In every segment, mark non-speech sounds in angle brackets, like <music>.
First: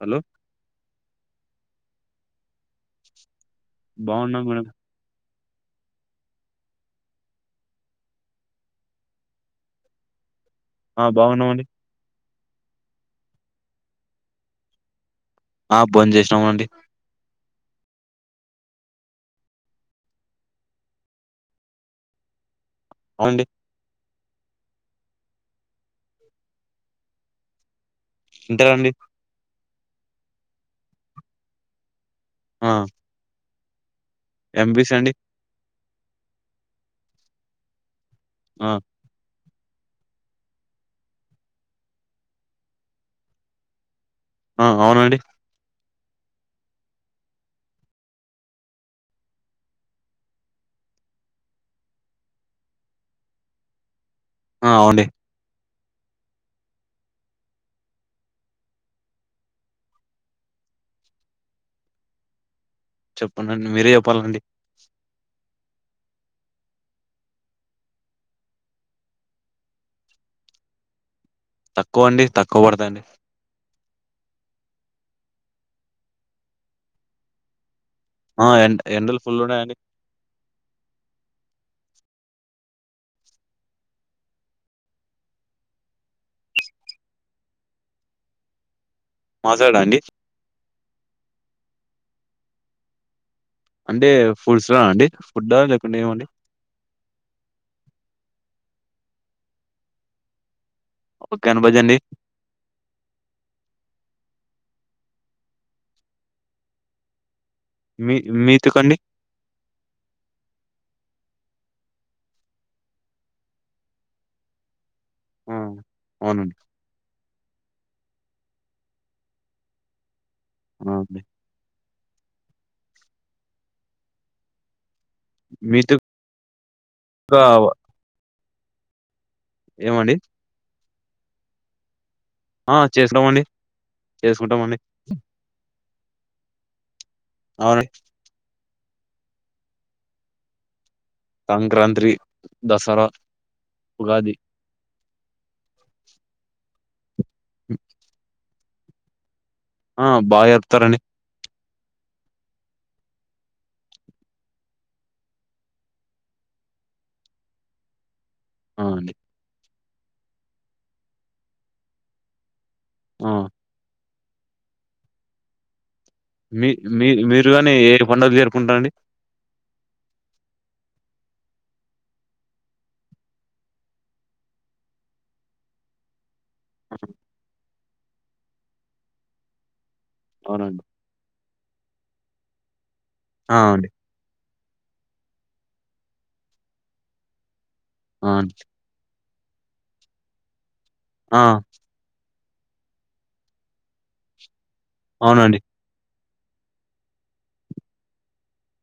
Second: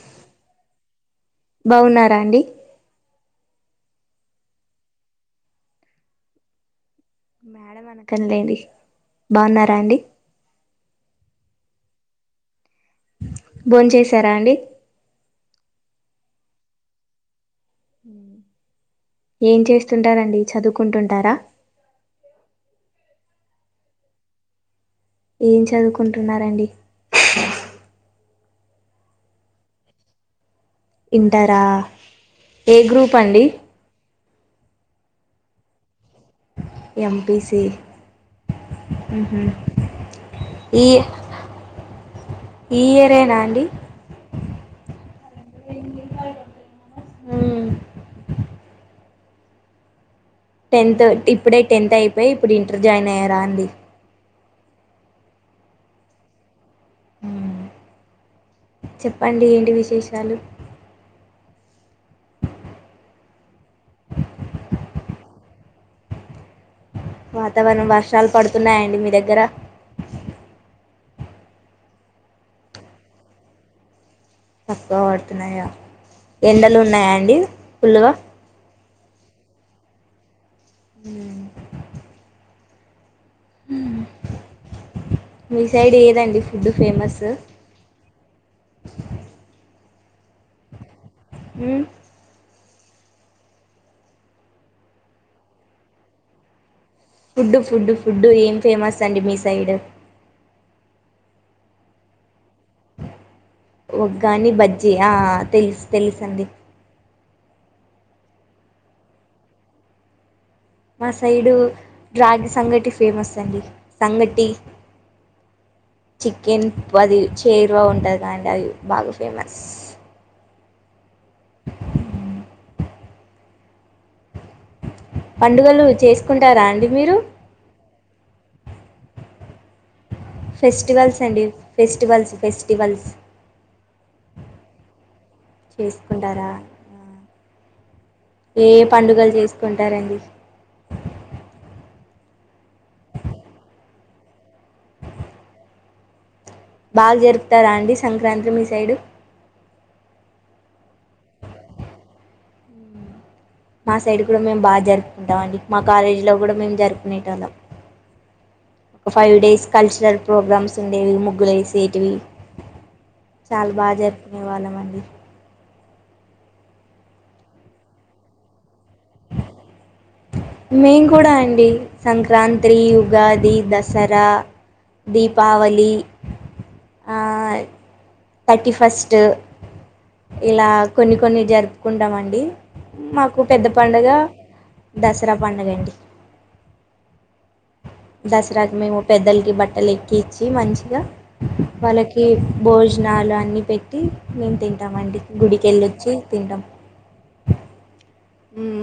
Hello బాగున్నారా అండి బాగున్నాం మేడం కనిలేండి బాగున్నారా అండి ఆ బాగున్నామండి బోచేసారా అండి ఆ బోచేసంమండి ఏం చేస్తుంటారండి చదువుకుంటుంటారా అవుండి ఏం చదువుకుంటున్నారండి ఇంటర్ అండి ఇంటరా ఏ గ్రూప్ అండి ఎంపీసీ అండి ఎంపీసీ ఆ ఉహు ఈ ఈయరేనాండి ఆ అవునండి మ్ టెన్త్ ఇప్పుడే టెన్త్ అయిపోయి ఇప్పుడు ఇంటర్ జాయిన్ అయ్యారా అండి ఆ అవుండి చెప్పండి ఏంటి విశేషాలు చెప్పండి మీరే చెప్పాలండి వాతావరణం వర్షాలు పడుతున్నాయండి మీ దగ్గర తక్కువ అండి తక్కువ పడతాయండి తక్కువ పడుతున్నాయా ఎండలు ఉన్నాయా అండి ఫుల్లుగా ఆ ఎ ఎండలు ఫుల్ ఉన్నాయీ అండి ఉ ఉహు డిసైడ్ ఏదండి ఫుడ్ ఫేమస్ మా సైడ్ ఆ అండి ఉమ్ అంటే ఫుడ్స్ లోన అండి ఫుడ్ లేకుంటే ఏమండి ఫుడ్డు ఫుడ్డు ఫుడ్డు ఏం ఫేమస్ అండి మీ సైడ్ ఉగ్గాని బజ్జి అండి ఉగ్గాని బజ్జి ఆ తెలుసు తెలుసు అండి మీ మీతుకండి మా సైడు రాగి సంగటి ఫేమస్ అండి సంగటి ఆ అవునండి చికెన్ పది చరువ ఉంట క అంట అవి బాగా ఫేమస్ ఒకే పండుగలు చేసుకుంటారా అండి మీరు కావ ఏమండి ఫెస్టివల్స్ అండి ఫెస్టివల్స్ ఆ ఫెస్టివల్స్ చేసున్నామ అండి చేసుకుంటామండి చేసుకుంటారా అవునండి ఏ ఏ పండుగలు చేసుకుంటారండి సంక్రాంతి దసరా ఉగాది బాగా జరుపుతారా అండి సంక్రాంతి మీ సైడు ఆ బాగా జరుపుతార్ అండి మా సైడ్ కూడా మేము బాగా జరుపుకుంటాం అండి మా కాలేజీలో కూడా మేము జరుపుకునేట వాళ్ళం ఆ ఒక అండి ఫైవ్ డేస్ కల్చరల్ ప్రోగ్రామ్స్ ఉండేవి ముగ్గులు వేసేటివి ఆ చాలా బాగా జరుపుకునే వాళ్ళం అండి మీ మీ మీరు కాని ఏ పండుగలు జరుపుకుంటారండి మేము కూడా అండి సంక్రాంతి ఉగాది దసరా దీపావళి ఆ థర్టీ ఫస్ట్ ఇలా అవునండి. కొన్ని కొన్ని జరుపుకుంటామ అండి మాకు ఆ! పెద్ద అండి. పండుగ దసరా పడుగండి ఆ! అండి. దసరాకి మేము పెద్దలకి బట్టలు ఎక్కించి మంచిగా ఆ! వాళ్ళకి భోజనాలు అన్నీ పెట్టి మేము తింటామ అండి అవునండి. గుడికెళ్ళొచ్చి తింటాం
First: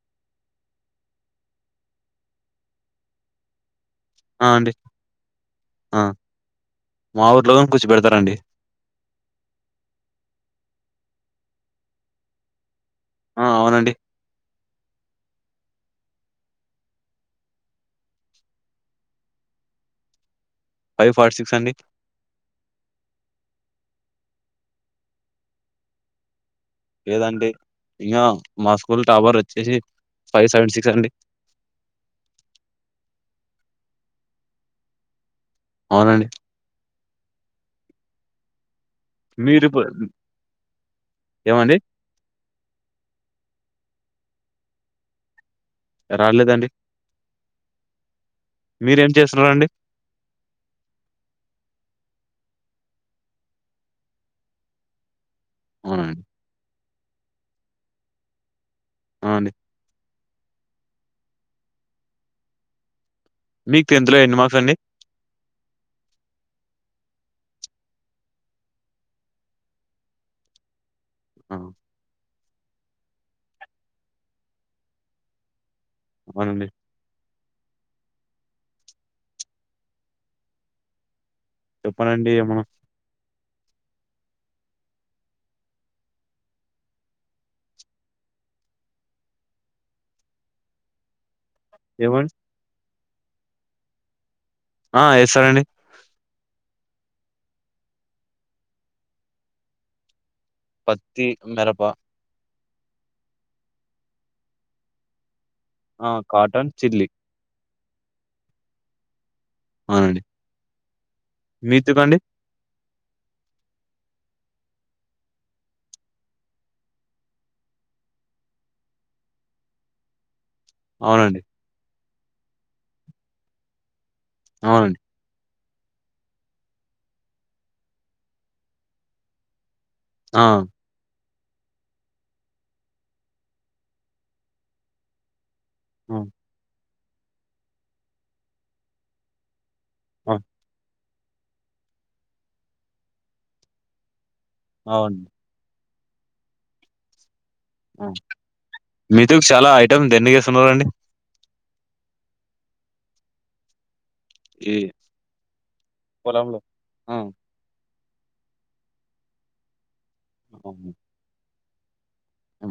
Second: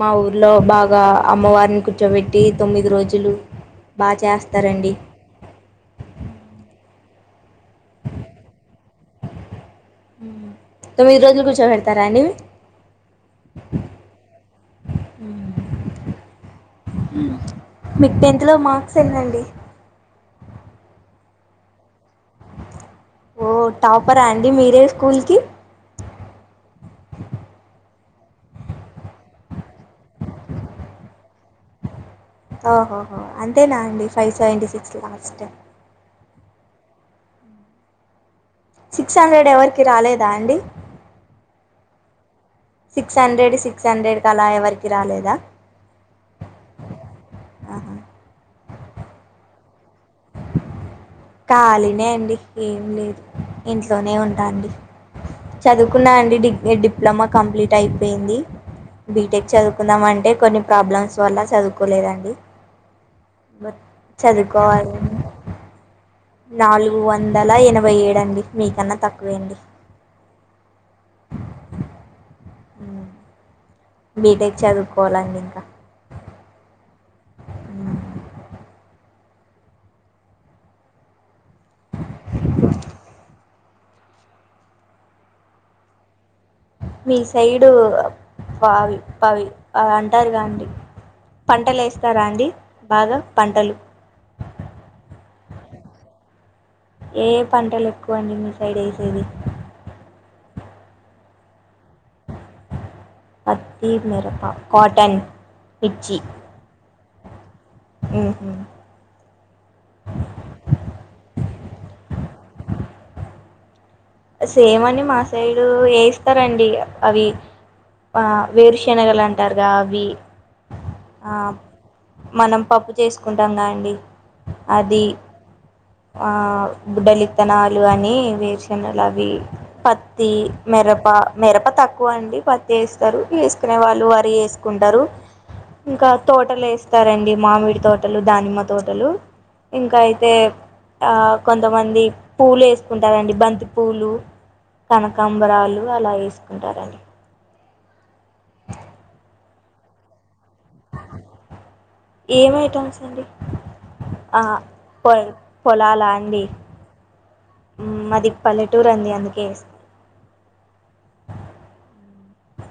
మా ఊర్లో బాగా అమ్మవారిని కూర్చోబెట్టి తొమ్మిది రోజులు బాగా ఆ! అండి. చేస్తారండి ఆ! మా ఊర్లోగా కూర్చోపెడతారండి తొమ్మిది రోజులు కూర్చోబెడతారా అండి అ ఆ! అవునండి. మీకు టెన్త్ లో మార్క్స్ ఎన్నండి ఫైవ్ ఫాటి సిక్స్ అండి ఓ టాపరా అండి మీరే స్కూల్ కి లేదండి ఇంకా మా స్కూల్ టావర్ వచ్చేసి ఫైవ్ సెవెన్ సిక్స్ అండి ఓహోహో అంతేనా అండి ఫైవ్ సెవెంటీ సిక్స్ లాస్ట్ అవునండి సిక్స్ హండ్రెడ్ మీరు ఇప్పు ఎవరికి రాలేదా అండి ఏమండి? సిక్స్ హండ్రెడ్ సిక్స్ హండ్రెడ్ క అలా ఎవరికి రాలేదా రాలలేదండి ఆహా మీరేం చేస్తున్నండి కాళీ అండి ఏం లేదు ఇంట్లోనే ఉంటాండి చదువుకున్నా అవునండి. అండి డిగ్రీ డిప్లొమా కంప్లీట్ అయిపోయింది ఆ! బీటెక్ అండి. చదువుకుందాం అంటే కొన్ని ప్రాబ్లమ్స్ వల్ల చదువుకోలేదండి మీకు ఎన్ని మార్క్స్ అండి? చదువుకోవాలి నాలుగు వందల ఎనభై ఏడు అండి మీకన్నా తక్కువేండి ఆ బీటెక్ చదువుకోవాలండి ఇంకా అవునండి ఉ చెప్పనండి ఏమన్నా మీ సైడు ఫాల్ పావి అవంటారుగాదండి పంటలేస్తారా ఏమండి? అండి బాగా పంటలు ఆ ఎస్తారండి ఏ పంటలు ఎక్కువండి మీ సైడ్ వేసేది పత్తి మిరప పత్తి మేరప కాటన్ ఆ కాటన్ చిల్లి ఉహు అవునండి మీత్తిప్పండి సేమ్ అండి మా సైడు ఎస్తారండి అవి ఆ వేరుశనగలు అంటారుగా అవి ఆ అవునండి మనం పప్పు చేసుకుంటాంగా అండి అవునండి. అది ఆ బుడ్డలిత్తనాలు అని వేరుశనలు అవి పత్తి ఆ! మిరప మిరప తక్కువ అండి పత్తి ఎస్తారు వేసుకునే వాళ్ళు వరి ఎసుకుంటారు ఇంకా ఆ! తోటలేస్తారండి మామిడి తోటలు దానిమ్మ తోటలు ఇంకా అయితే ఆ! ఆ కొంతమంది పూలు ఎసుకుంటారండి బంతి పూలు అవును. కనకాంబరాలు అలా ఎసుకుంటారండి మీతో చాలా ఐటమ్ దండిగా ఎసున్నారండి ఏమైటమ్స్ అండి ఆ ఈ పొ పొలాల అండి పొలంలో. ఆ! ఉమ్ మాది పల్లెటూరు అండి అందుకే ఎస అవునా అ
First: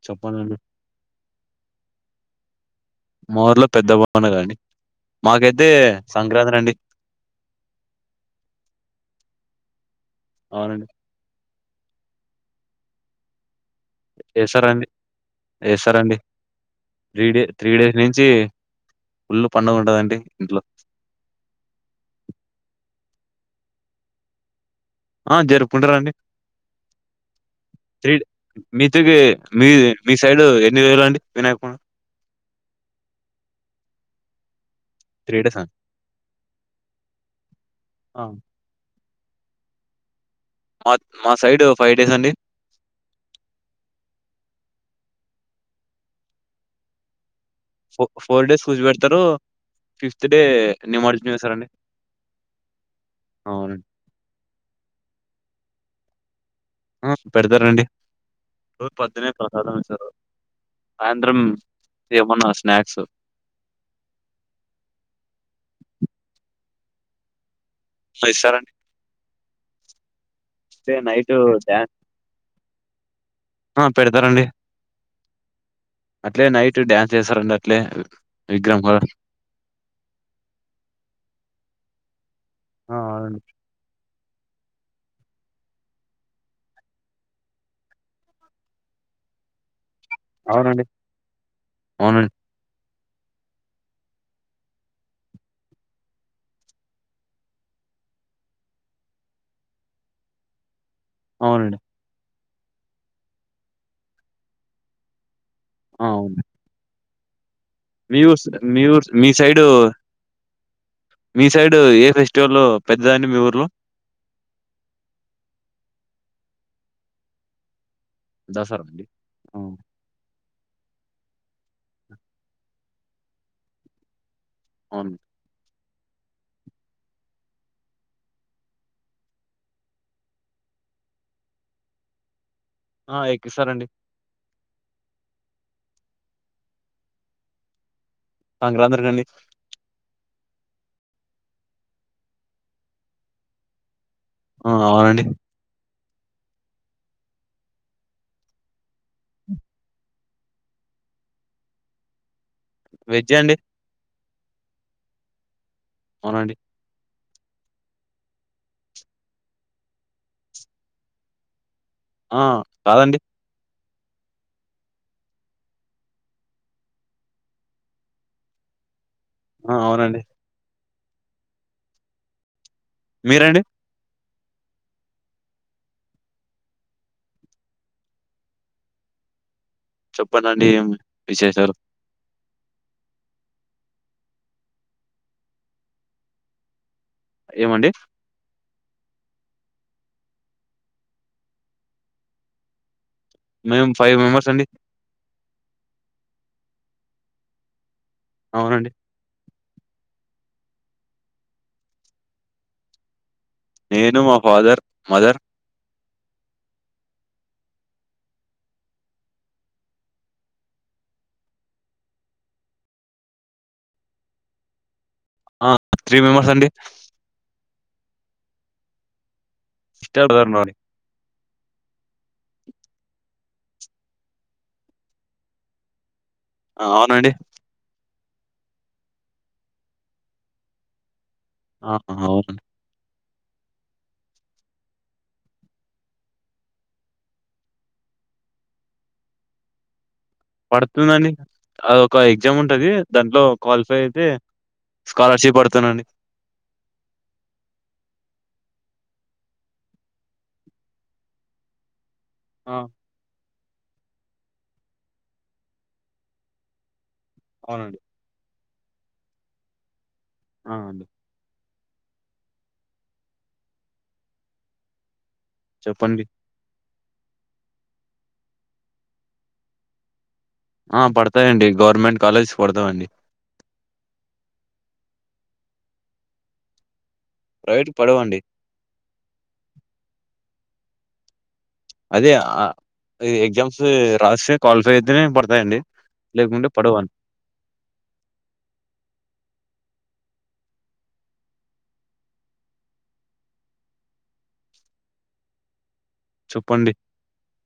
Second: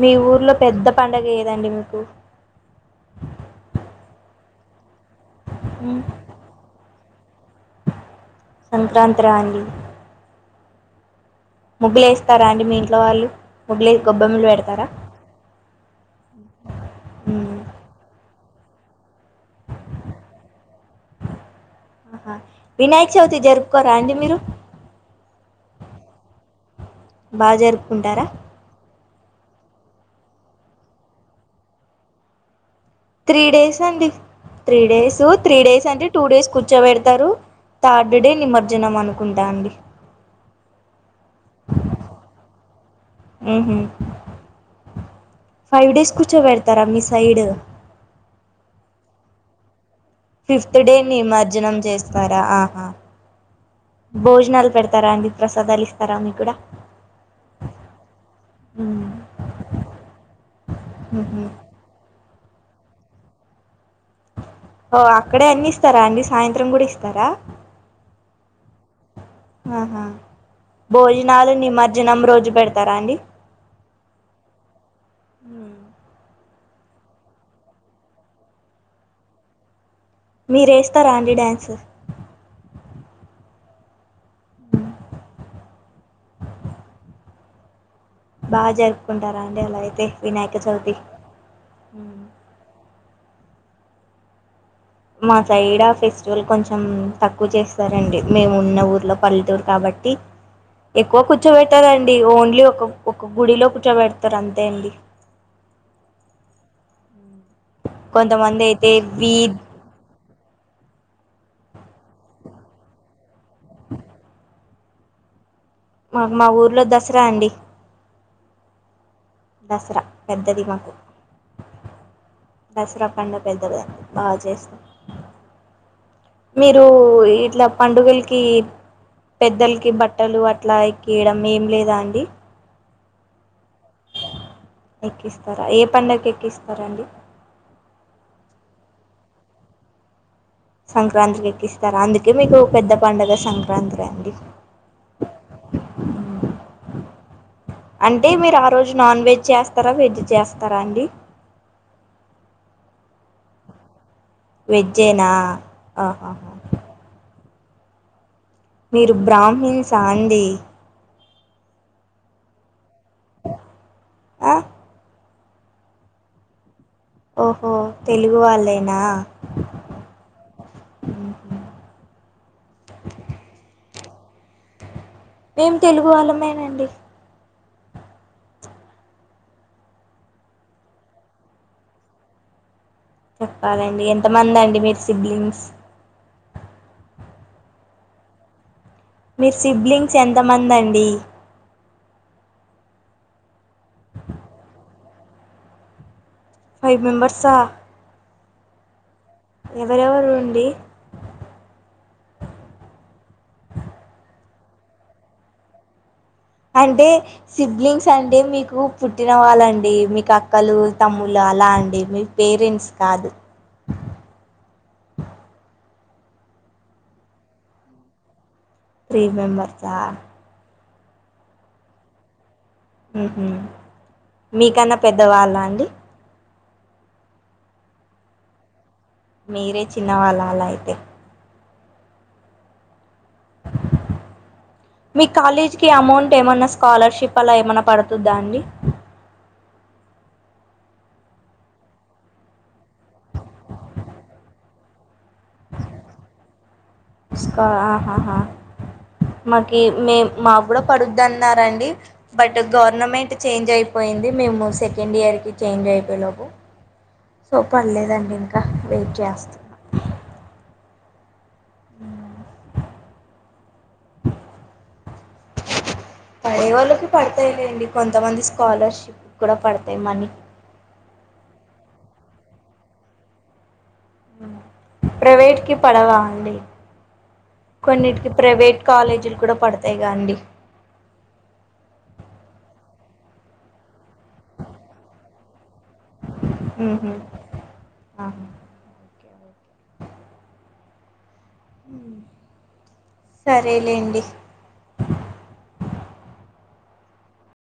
మీ ఊర్లో చెప్పండండి. పెద్ద పండగ ఏదండి మీకు మా ఊర్లో పెద్ద పండగ అండి మాకైతే సంక్రాంత్రి అండి సంక్రాంత్రా అండి అవునండి ముగ్గులేస్తారా అండి మీ ఇంట్లో వాళ్ళు ముగ్గులే గొబ్బెమ్మలు ఎస్తారండి పెడతారా ఎస్తారండి త్రీ డే మ్, త్రీ డేస్ నించి ఫుళ్లు పండగుంటాదండి ఇంట్లో ఆహా వినాయక చవితి జరుపుకోరా అండి మీరు ఆ జరుపుకుంటారండి బాగా జరుపుకుంటారా తిదే మీది మీ సైడ్ ఎన్ని రోజులు అండి వినాయకప త్రీ డేస్ అండి త్రీ డేసు త్రీ డేసా? డేస్ అంటే టూ డేస్ కూర్చోబెడతారు థర్డ్ ఆ! డే నిమజ్జనం అను కుంటాండి మాక్ మా సైడు ఫైవ్ డేస్ అండి ఉహుమ్ ఫైవ్ డేస్ కూర్చోబెడతారా మీ సైడ్ ఫో ఫోర్ డేస్ కూర్చోబెడతారు ఫిఫ్త్ డే నిమజ్జనం చేస్తారా ఆహా అవునండి. భోజనాలు పెడతారా అండి ప్రసాదాలు ఇస్తారా మీకు కూడా ఆ పెడతారండి రోజు పొద్దున్నే ప్రసాదం ఇస్తారు సాయంత్రం ఉహు ఏమన్నా స్నాక్స్ ఓ అక్కడే అన్ని ఇస్తారా అండి సాయంత్రం కూడా ఇస్తారా ఇస్తారండి ఆహా అట్లే నైట్ భోజనాలు డాన్స్ నిమజ్జనం రోజు పెడతారా అండి ఆ పెడతారండి హుమ్ అట్లే నైట్ డ్యాన్స్ చేస్తారండి అట్లే విగ్రహం కాడ మీరేస్తారా అండి డాన్స్ ఆ అవునండి <inaudible> బా జరుపుకుంటారా అండి అలా అయితే వినాయక అవునండి చవితి ఊమ్ అవునండి మా సైడ్ ఆ ఫెస్టివల్ కొంచెం తక్కువ చేస్తారండి మేము ఉన్న ఊర్లో పల్లెటూరు కాబట్టి ఎక్కువ అవునండి కూర్చోబెట్టారండి ఓన్లీ ఒక ఒక గుడిలో కూర్చోబెడతారు అంతే అండి ఆ అవును మ్మ్. మీ ఊరుసూ కొంతమంది మీ అయితే ఊరుసు మీ వీ సైడు మీ సైడు ఏ ఫెస్టివల్ పెద్దదండి మీ ఊర్లో మాకు మా ఊర్లో దసరా అండి దసరా అండి ఆ దసరా పెద్దది మాకు దసరా పండుగా పెద్దదండి బా చేస్తారు అవున్ మీరు ఇట్లా పండుగలకి పెద్దలకి బట్టలు అట్లా ఎక్కయడం ఏం లేదా అండి ఆ ఎకిస్తారండి ఎక్కిస్తారా ఏ పండక్కి ఎక్కిస్తారండి సంక్రాత్రి కండి సంక్రాంతికి ఎక్కిస్తారా అందుకే మీకు పెద్ద పండుగ సంక్రాంత్రి అండి ఆ అవునండి అ అంటే మీరు ఆ రోజు నాన్ వెజ్ చేస్తారా వెజ్ చేస్తారా అండి వెజ్ అండి వెజ్జేనా ఆహహా అవునండి మీరు బ్రాహ్మిన్స్ ఆ అండి ఆ కాదండి ఆ ఓహో తెలుగు వాళ్లేనా ఆ అవునండి ఉహు మీరండి మేం తెలుగు వాళ్లమేనండి. చెప్పాలండి ఏం విశేషాలు? చెప్పాలండి ఎంతమంది అండి మీరు సిబ్లింగ్స్? ఏమండి మీ సిబ్లింగ్స్ ఎంతమందండి? మేము ఫైవ్ మెంబర్స్ అండి ఫైవ్ మెంబర్సా అవునండి ఎవరెవరు ఉండి నేను, మా ఫాదర్, మదర్ అంటే సిబ్లింగ్స్ అంటే మీకు పుట్టిన వాళ్ళండి మీకు అక్కలు, తమ్ములా అలాండి మీ పేరెంట్స్ కాదు. ఆ త్రీ మెంబర్స్ అండి. త్రీ మెంబర్ ఇష్టదారు నారి ఉహు మీకన్నా పెద్దవాళ్ళా అండి? ఆ అవునండి. మీరే చిన్నవాళ్ళ అలా అయితే ఆహా అవున మీ కాలేజీకి అమౌంట్ ఏమన్నా స్కాలర్షిప్ అలా ఏమన్నా పడుతదా అండి? పడుతుందండి అదొక ఎగ్జామ్ ఉంటది దాంట్లో క్వాలిఫై అయితే స్కాలర్షిప్ పడతానండి స్క ఆహాహా మాకి మే మా కూడా పడుద్ అన్నారండి బట్ ఆ! గవర్నమెంట్ చేంజ్ అయిపోయింది మేము సెకండ్ ఇయర్కి చేంజ్ అయిపోయేలోపు సో అవునండి. పడలేదండి ఇంకా వెయిట్ చేస్తున్నా ఆ అండి చెప్పండి. పడే వాళ్ళకి పడతయిలేండి కొంతమంది స్కాలర్షిప్ కూడా పడతాయి మనీ ఆ పడతయండి గవర్నమెంట్ కాలేజీ పడతవండి ప్రైవేట్ కి పడవా అండి? ప్రైవేట్‌కి కొన్నిటికి పడవండి. ప్రైవేట్ కాలేజీలు కూడా పడతాయిగా అండి. అదే ఆ ఎగ్జామ్స్ రాస్తే క్వాలిఫై అయితేనే పడతాయండి లేకుంటే ఉహు పడవండి. ఆ సరేలేండి చొప్పండి